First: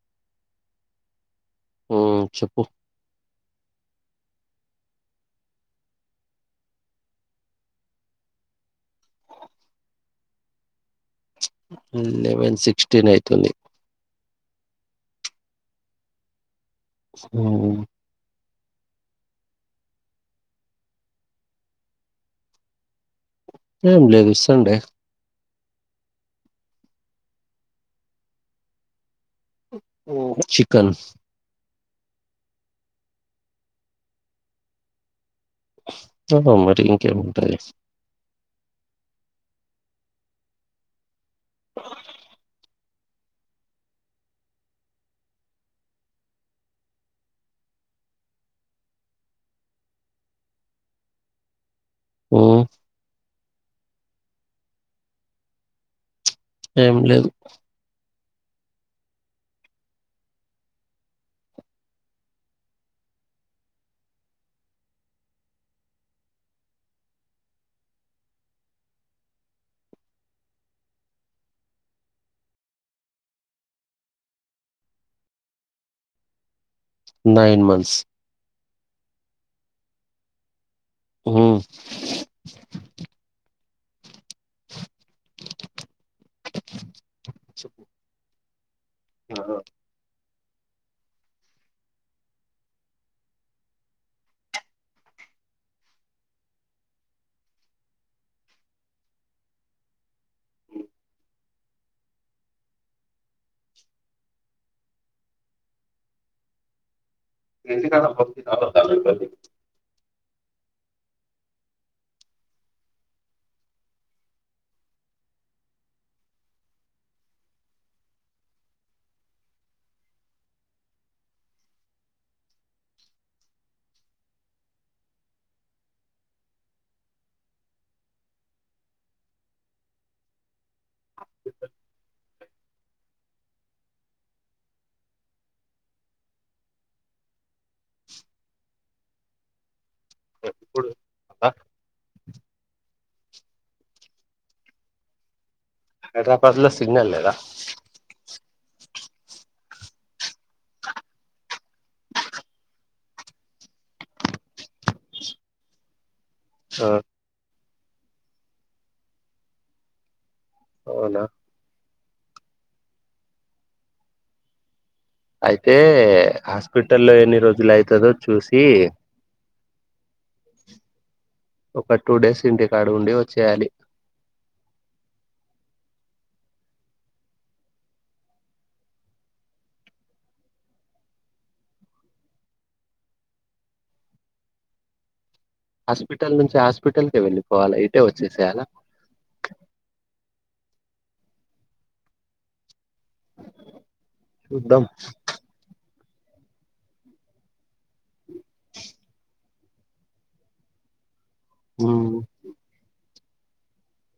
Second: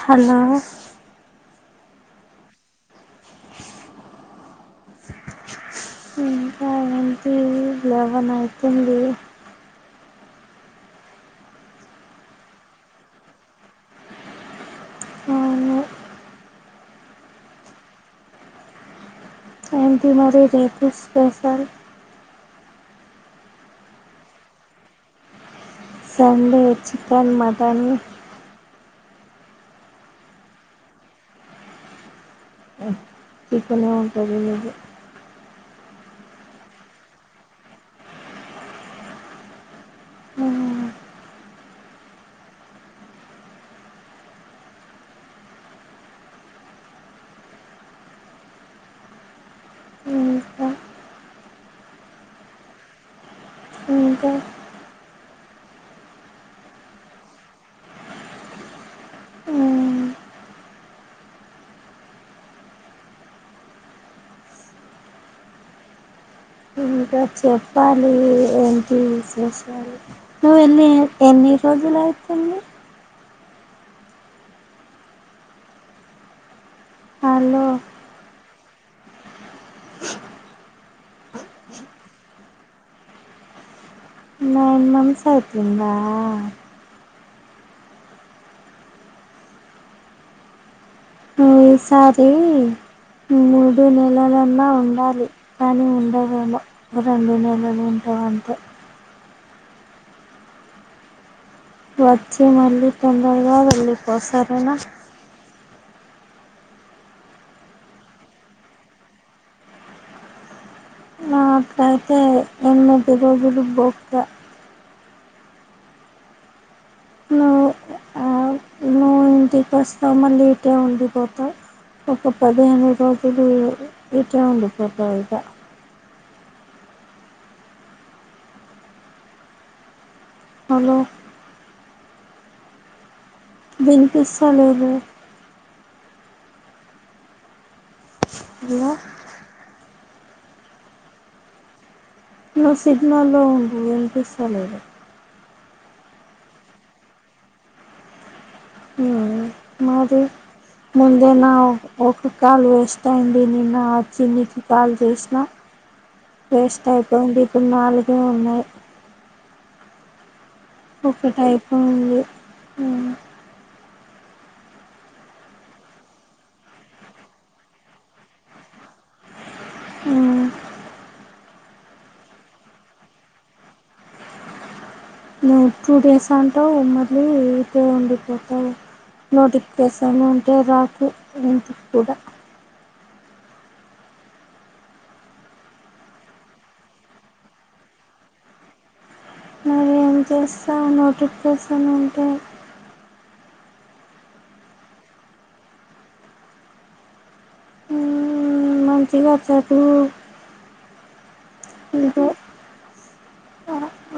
Hello ఊ చెప్పు ఇంకా ఏంటిది లెవెన్ అయితుంది ఉం లెవెన్ సిక్స్టీనైతుంది అవ్ను సూ ఏంటి మరి రేపు స్పెషల్ ఏం లేదు సండే సండే చికెన్ మటన్ ఉహ్ చికన్ చిక్కనే ఉంటది నువ్వు అహ మరి ఇంకేం ఉంటది ఇంకా ఊ ఇంకా ఏం లేదు ఇంకా చెప్పాలి ఏంటి విశేషాలు నువ్ ఎన్ని ఎన్ని రోజులయితుండి నైన్ హలో మంత్స్ ఉహ్మ్ నైన్ మంత్స్ ఐతుందా చిప్ [unintelligible] ఈ సారి మూడు నెలలన్నా ఉండాలి కానీ ఉండవేమో రెండు నెలలు ఉంటామంతే వచ్చి మళ్ళీ తొందరగా వెళ్లి పో సరేనా ఇంటికాడ [unintelligible] పనుంటది ఆ అట్లైతే ఎనిమిది రోజులు బొక్క ఇంటికోస్తే మళ్ళీ ఇటే ఉండిపోతా ఇక పదిహేను రోజులు ఇటే ఉండిపోత ఇక హలో విన్పిస్తలేదు హలో ఎప్పుడు ఆ నువ్వు సిగ్నల్లో ఉండు వినిపిస్తలేదు హైదరాబాద్ లో సిగ్నల్ లేదా హుమ్ మాది ముందే నా ఒక కాల్ వేస్ట్ అయింది నిన్న చెల్లి కీ కాల్ చేసిన వేస్ట్ ఆ అయిపోయింది ఇప్పుడు నాలుగే ఉన్నాయి అవునా ఒకటి అయిపోయింది హుమ్ అయితే హాస్పిటల్లో ఎన్ని రోజులు అయితదో చూసి హుమ్ ఒక టూ డేస్ ఇంటికాడ ఉండి వచ్చేయాలి నువ్వు టూ డేస్ అంటావు మళ్ళీ ఇక్కడే వండిపోతావ్ నోటిఫికేషన్ ఉంటే రాకు ఇంటికూడా హాస్పిటల్ నుంచి హాస్పటల్ కే వెళ్ళిపోవాలా ఇటే వచ్చేసేయలా మరి ఏం చేస్తావ్ నోటిఫికేషన్ ఉంటే చూదాం [unintelligible] హ్మ్ ఇంకా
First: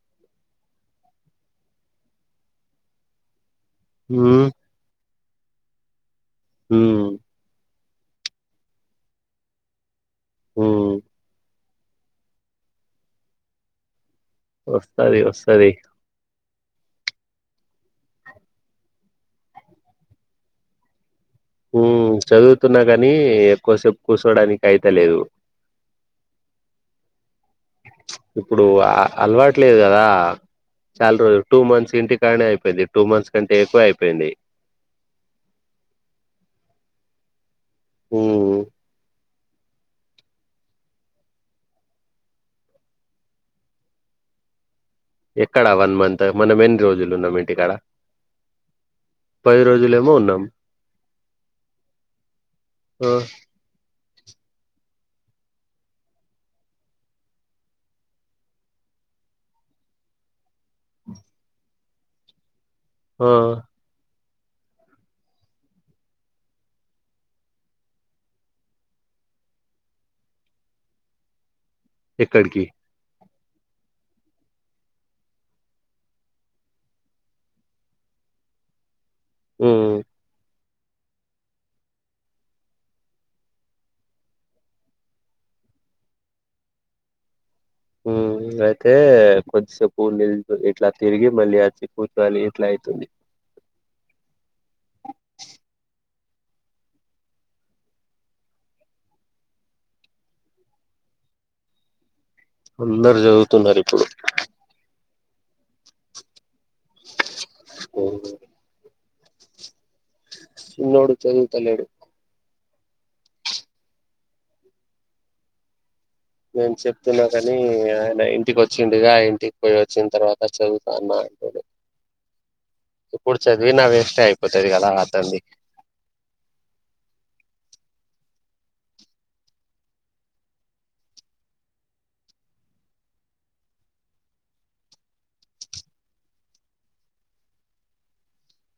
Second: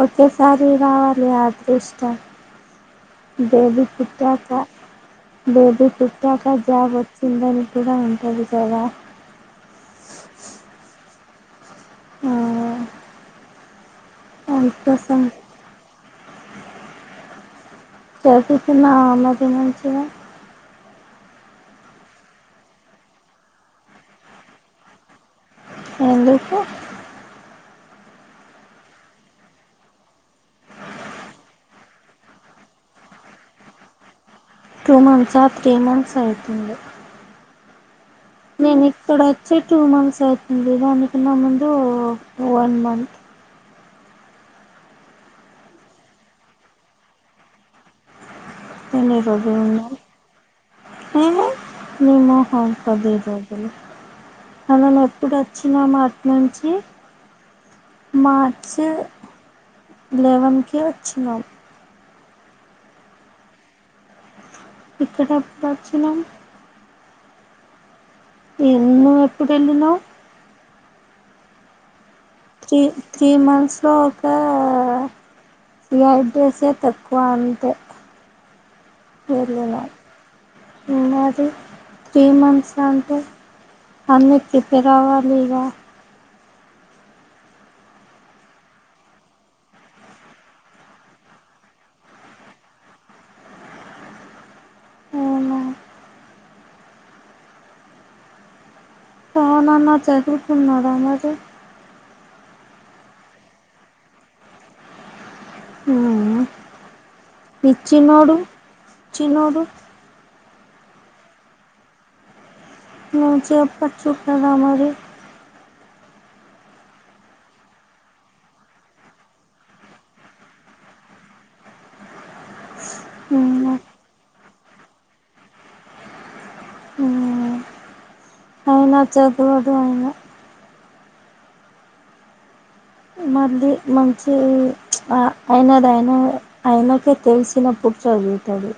ఒకేసారి రావాలి అదృష్టం బేబీ హ్మ్ పుట్టాక బేబీ పుట్టాక జాబ్ హ్మ్ వచ్చిందని కూడా ఉంటది కదా హుమ్ అందుకోసం వస్తది వస్తది చేసిస్తున్న ఆమది మంచిగా చదువుతున్నా కాని ఎక్కువసేపు కూర్చోడానికి అయిత లేదు ఎందుకు ఇప్పుడు అలవాటు లేదు కదా చాలా రోజులు టూ మంత్స్ ఇంటి కానే అయిపోయింది టూ మంత్స్ కంటే ఎక్కువ అయిపోయింది టూ మంత్సా త్రీ మంత్స్ అయితుంది ఉమ్ నేన్ ఇక్కడ ఓచ్చి టూ మంత్స్ అవ్తుంది దాని కన్నా ముందు వన్ మంత్ ఎక్కడా వన్ మంత్ మనం ఎన్ రోజులు ఉన్నాం ఇంటి కాడ ఎన్ని రోజులు ఉన్నాం ఉన్నాం నిన్నే [unintelligible] ఆ పది రోజ్లు మనం ఎప్పుడు ఓచ్చినాం అట్నుంచి మార్చి లెవెన్కి ఓచ్చినాం ఆ ఇక్కడ ఏప్పుడు వచ్చినం ఏం నువ్ ఎప్పుడు వేళ్ళినవ్ ఎక్కడికి త్రీ త్రీ మంత్స్లో ఒక జాబ్ చేసేది తక్కువ అంతే వెళ్లిన ఉమ్ మరి త్రీ మంత్స్ అంటే అన్నీ చేప్పి రావాలిగా ఉం అయితే కొద్దిసేప్ నిల్ ఇట్లా తిరిగి మళ్ళీ అచ్చి కూర్చొని ఇట్లా అయితుంది అవునా అవునన్నా చదువుకున్నారా మరి అందరా చదువుతున్నారు ఇప్పుడు ఊమ్ ని ఉమ్, చిన్నోడు చిన్నోడు చిన్నోడు చదువుతన్నాడు నువ్ చెప్పొచ్చు కదా మరి నేన్ చెప్తున్నా కాని ఆయన ఇంటికి వచ్చిండుగా ఇంటికి పోయి వచ్చిన తర్వాత చదువుత అన్నా అన్నాడు ఇప్పుడు మ్మ్ చదివినా వేస్టే అయిపోతాది కదా అతన్ని ది ఉ అయినా చదవడు ఆయన మళ్ళీ మంచి చ్ ఆ ఆయనది ఆయన ఆయనకే తెల్సినప్పుడు చదువుతాడు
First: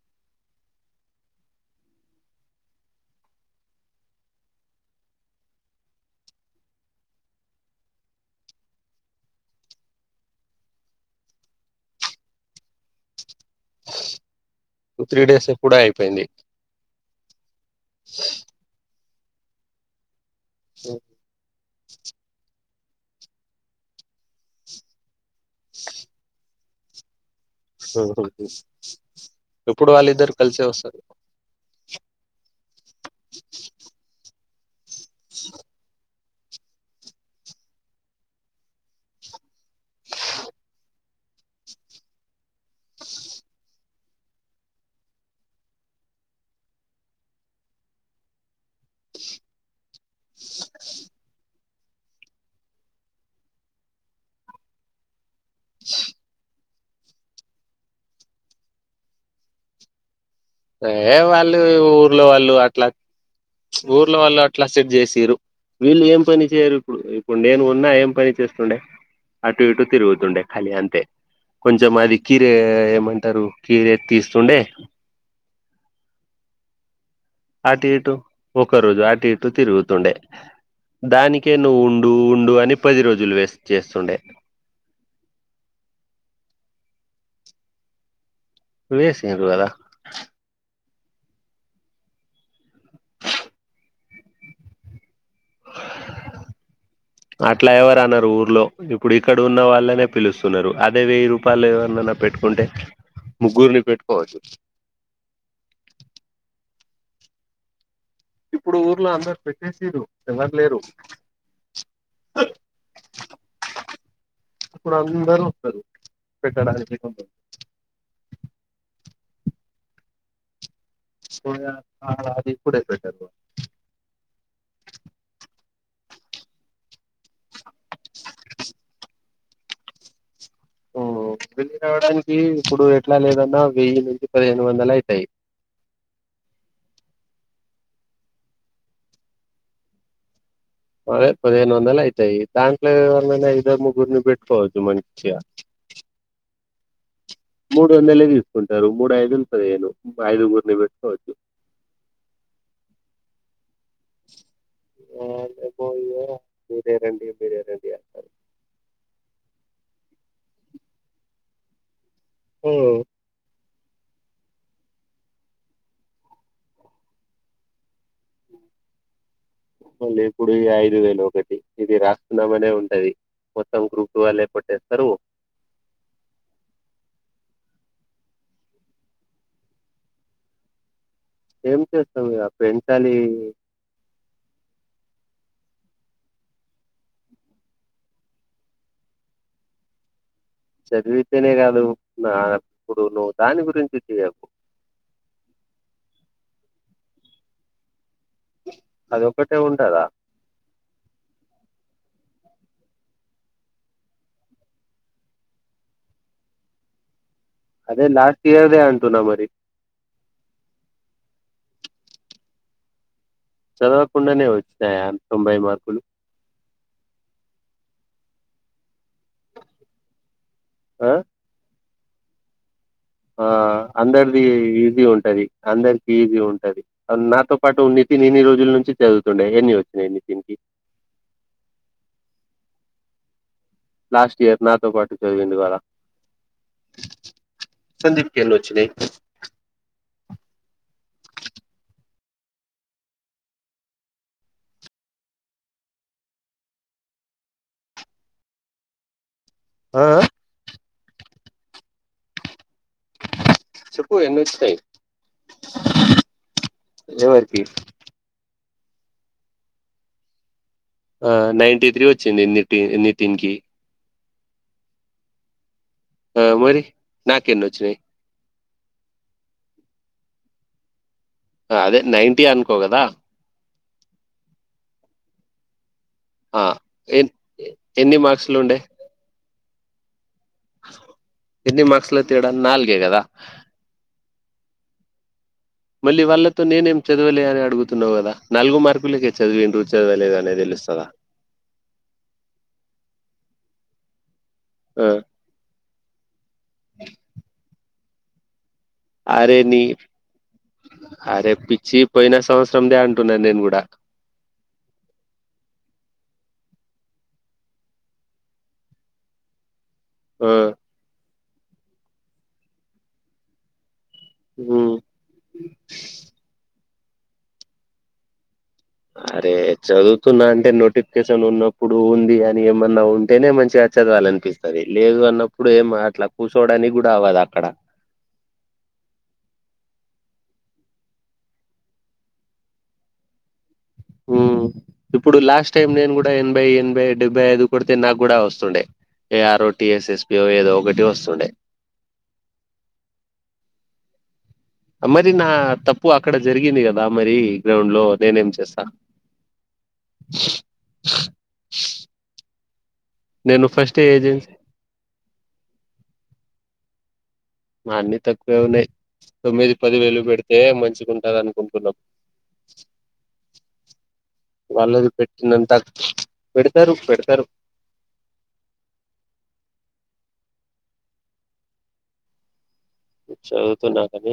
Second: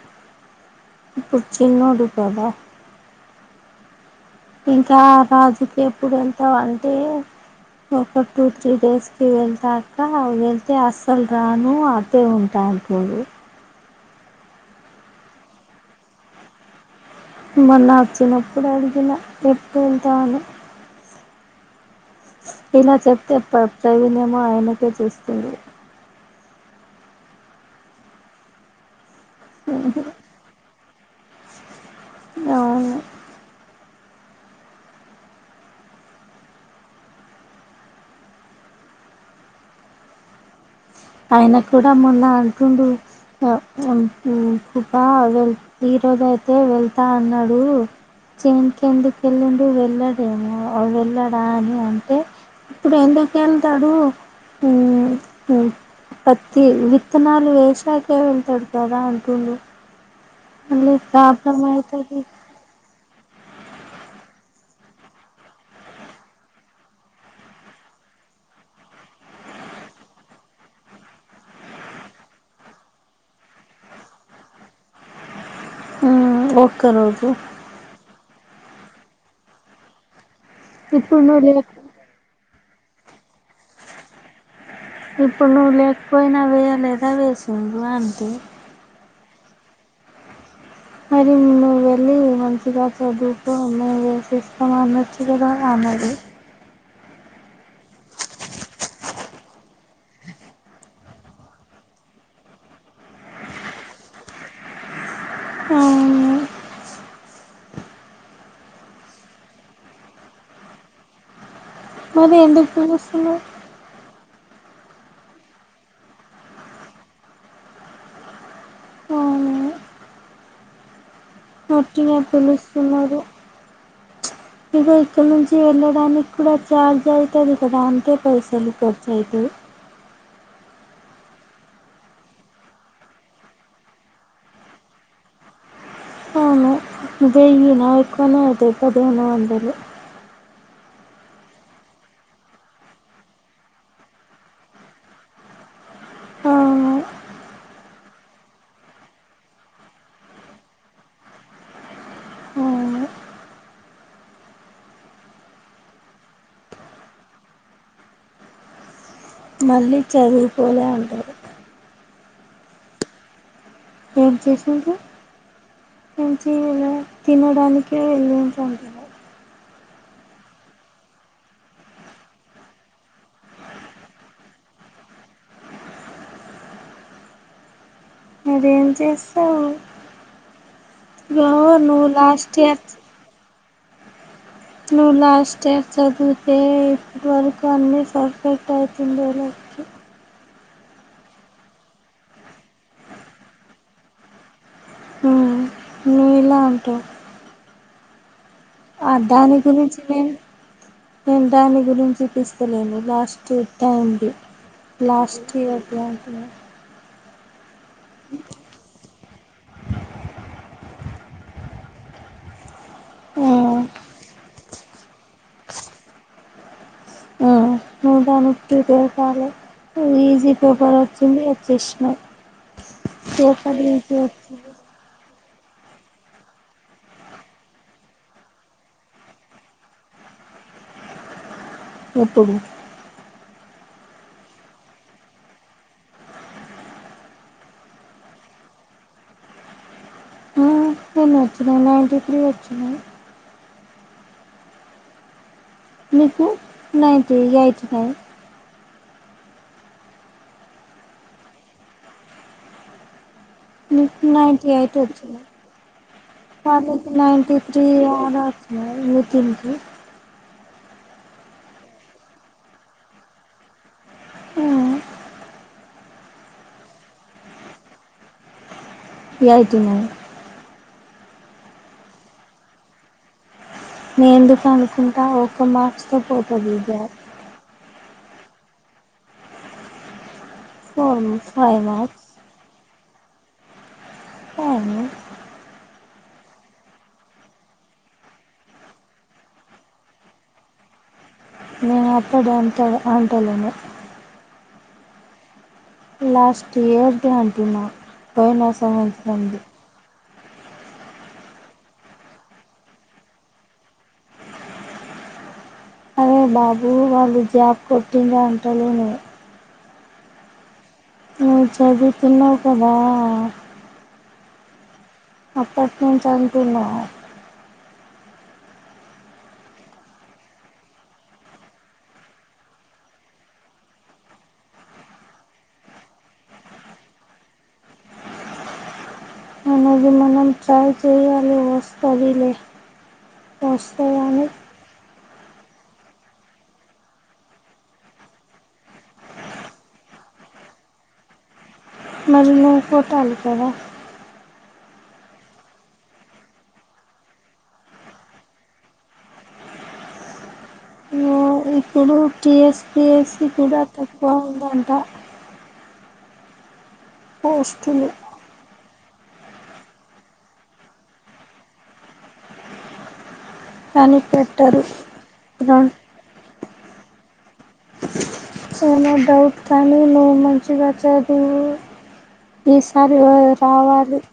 ఇప్పుడు చిన్నోడు కద ఇంకా రాజుకి ఎప్పుడు వెళ్తావ్ అంటే ఒక టూ త్రీ డేస్ కి వేళ్తా అక్కా వేళ్తే అసలు రాను తే ఉంటా అంటున్నాడు త్రీ డేస్ ఎప్పుడో అయిపోయింది మొన్న వచ్చినప్పుడు అడిగిన ఎప్పుడు వెళ్తావని ఓ ఇలా చెప్తే ప్రత్యయనమ ఆయనకే చూస్తుంది ఎప్పుడు వాళ్ళు ఇద్దరు కలిసే వస్తారు అవును ఆయన కూడా మొన్న అంటుండు హ హం ఉమ్ కుప వెళ్ ఈరోజ్ అయితే వెళ్తా అన్నాడు చేనికి ఎందుకు వెళ్ళండు వెళ్ళడేమో వెళ్ళాడా అని అంటే ఇప్పుడు ఎందుకు ఏళ్తాడు హ్మ్ హ్మ్ పత్తి విత్తనాలు వేసాకే వేళ్తాడు కదా అంటుండు మళ్ళీ ఎ ప్రాబ్లం వాళ్ళు అయితది ఊర్లో వాళ్ళు అట్లా ఊర్లో వాళ్ళు అట్లా సెట్ చేసిరు వీళ్ళు ఏం పని చేయరు ఇప్పుడు ఇప్పుడ్ నేను ఉన్నా ఏం పని చేస్తుండే అటు ఇటు తిరుగుతుండే ఖాళీ అంతే కొంచెం అది కీరే ఏమంటారు కీరే తీస్తుండే ఆ ఒక రోజు అటు ఇటు ఒక రోజు అటు ఇటు తిరుగుతుండే ఇప్పుడు దానికే లేక నువ్వు ఉండు ఉండు అని పది రోజులు వేస్ట్ చేస్తుండే ఇప్పుడు నువ్వు లేకపోయినా వేయలేదా వేసిండు అంతే వేసిర్రు కదా మరి నువ్వు వెళ్ళి మంచిగా చదువుతు మేము వేసేస్తాం అనోచ్చు కదా అనది [inaudible] అట్లా ఎవరూ అనరు ఊర్లో ఇప్పుడు ఇక్కడ ఉన్న వాళ్ళనే పిలుస్తున్నరు అదే వెయ్యి రూపాయలు ఎవన్నా పెట్టుకుంటే ముగ్గురిని పెట్టుకోవచ్చు హు ఇప్పుడు ఊర్లో అందరు పెట్టేసిరు ఎవరు లేరు మరి ఎందుకు తెలుస్తున్నది అప్పుడు అందరూ వస్తరు పెట్టడానికి కొంచెం అవును [unintelligible] వట్టిగా అది ఇప్పుడే పిలుస్తున్నారు పెట్టరు ఇగో ఇక్కడ నుంచి వెళ్ళడానికి కూడా ఛార్జ్ అయితది కదా అంతే పైసలు ఖర్చు అయితయి ఉ పెట్టినవాటికి ఇప్పుడు ఎట్లా లేదన్న వెయ్యి నుంచి పదిహేను వందలు అయితయి అవును దీని నాయి ఎక్కువనేయితయి పదిహేను వందలు అదే పదిహేన్ వందలు అయితయి దాంట్లో ఎవర్నైనా ఇద్దరు ముగ్గురిని బెట్టుకోవచ్చు మంచిగా అవును మూడు వందలే తీసుకుంటరు మూడు ఐదులు పదిహేను ఐదుగురిని పెట్టుకోవచ్చు అవును [unintelligible] ఆ నీకు ఇగ మిరే రండి మిరే రండి అంటరు మళ్ళీ చదువుకోలే అంటది హు ఏం చేసిండ్రు ఏంచేయలే తినడానికే వెళ్ళి ఉంటరు మళ్ళీ ఇప్పుడు ఈ ఐదు వేలు ఒకటి ఇది రాస్తున్నామనే ఉంటది మొత్తం గ్రూప్ వాళ్ళే పట్టేస్తారు మరేం చేస్తావు బ్రో ఏం నువ్వు చేస్తాం ఇగ లాస్ట్ ఇయర్ పెంచాలి నువ్వు లాస్ట్ స్టెప్ చదివుతే ఇప్పటి వరకు అన్నీ పర్ఫెక్ట్ అయితుండేలే చదివితేనే కాదు నా అప్పుడు నువ్వు దాని గురించి తియ్యకు నీలా ఆఫ్డే ఆ దాని అదొక్కటే గురించి ఉంటదా నేను నేను దాని గురించి తీస్తలేను last time the last year [unintelligible] అదే లాస్ట్ ఇయర్ దే అంటున్నా మరి చదవకుండానే వచినయా తొంభై మార్కులు నేన్ దాని క్కి ప్రిపేర్ కాలే ఈజీ పేపర్ ఆ వచ్చింది వచ్చేసినా ఆ అందరిది ఈజీ ఉంటది అందరికి ఈజీ ఉంటది అ నాతో పాటు నితిన్ ఇన్ని రోజులు నుంచి చదువుతుండే ఎన్ని వచ్చినాయి నితిన్ కి ఎప్పుడు లాస్ట్ ఇయర్ నాతో పాటు చదివిండుగద సందీప్ కి ఎన్ని వచ్చినయి ఎన్ని వచ్చినయి నైన్టీ త్రీ వచ్చినాయి నికు నైంటి ఎయిట్ నైన్ అ ఆ చెప్పు నీకు ఎన్ని నైంటి వచ్చినాయి ఎయిట్ వచ్చినాయి వాళ్ళకి నైంటి ఎవరికి త్రి అలా వచ్ నయి నితిన్ కి ఆ నైంటి త్రీ వచ్చింది నితీ నితిన్ కి ఆ ఆ మరి నాకేన్నోచ్చినయి ఎయిటీ నైన్ అ అదే నైంటీ అనుకో గదా నే ఎందుకు అనుకుంటా ఓక మార్క్స్ అ ఎన్ ఎన్ని మార్క్స్ లుండే ఫోరూ ఫైవ్ ఎన్ని మార్క్స్ల మర్క్స్ తేడా నాల్గే గదా అవును మళ్ళీ వాళ్ళతో నేనేం చదవలే అని అడుగుతున్నవు గదా నాలుగు మార్కులకే చదివిన్రు చదవలేదనేది తెలుస్తదా అ అక్కడ అంటలే అంటలేను అ లాస్ట్ ఇయర్ది అంటున్నా పోయిన సంవత్ అరే నీ అరే పిచ్చి పోయిన సంవత్సరందే అంటున్నా నేను గూడ అరే బాబు వాళ్ళు జాబ్ కొట్టిన్రంటలేను అ నువ్వు చదువుతున్నావ్ కదా ఉమ్ అప్పట్నుంచి అంటున్నా అరే చదువుతున్నా అంటే నోటిఫికేషన్ ఉన్నప్పుడు ఉంది అని ఏమన్నా ఉంటేనే మంచిగ చదవాలనిపిస్ స్తది లేదు అన్నప్పుడు ఏం అట్లా కూసోడానికి గూడ అవదక్కడ అనేది మనం ట్రై చేయాలి వస్తది లే వస్తదని ఉమ్. ఇప్పుడు లాస్ట్ టైం నేను గూడ ఎనభై ఎనభై డెబ్బై ఐదు కొడితే నాగ్గుడా వస్తుండే A R O, T S S P O ఏదో ఒకటి వస్తుండే మరి నువ్ కొట్టాలి కదా మరి నా తప్పు అక్కడ జరిగింది గదా మరీ గ్రౌండ్ లో నేనేం చేస్త ఉమ్ అ ఇప్పుడు టి ఎస్ పి ఎస్ కి నేను కూడా ఫస్ట్ తక్కువ ఏజెన్సీ ఉందంట మ పోస్టులు అన్ని తక్కువె ఉన్నయ్ తొమ్మిది పది వేలు పెడితే మంచిగుంటదనుకుంటున్నాం కానీ పెట్టరు వాళ్ళది పెట్టినంత పెడతరు పెడతరు సో ఏమైనా డౌట్ కానీ నువ్ మంచిగా చదువు ఈసారి ఆ చదువుతున్నా రావాలి కాని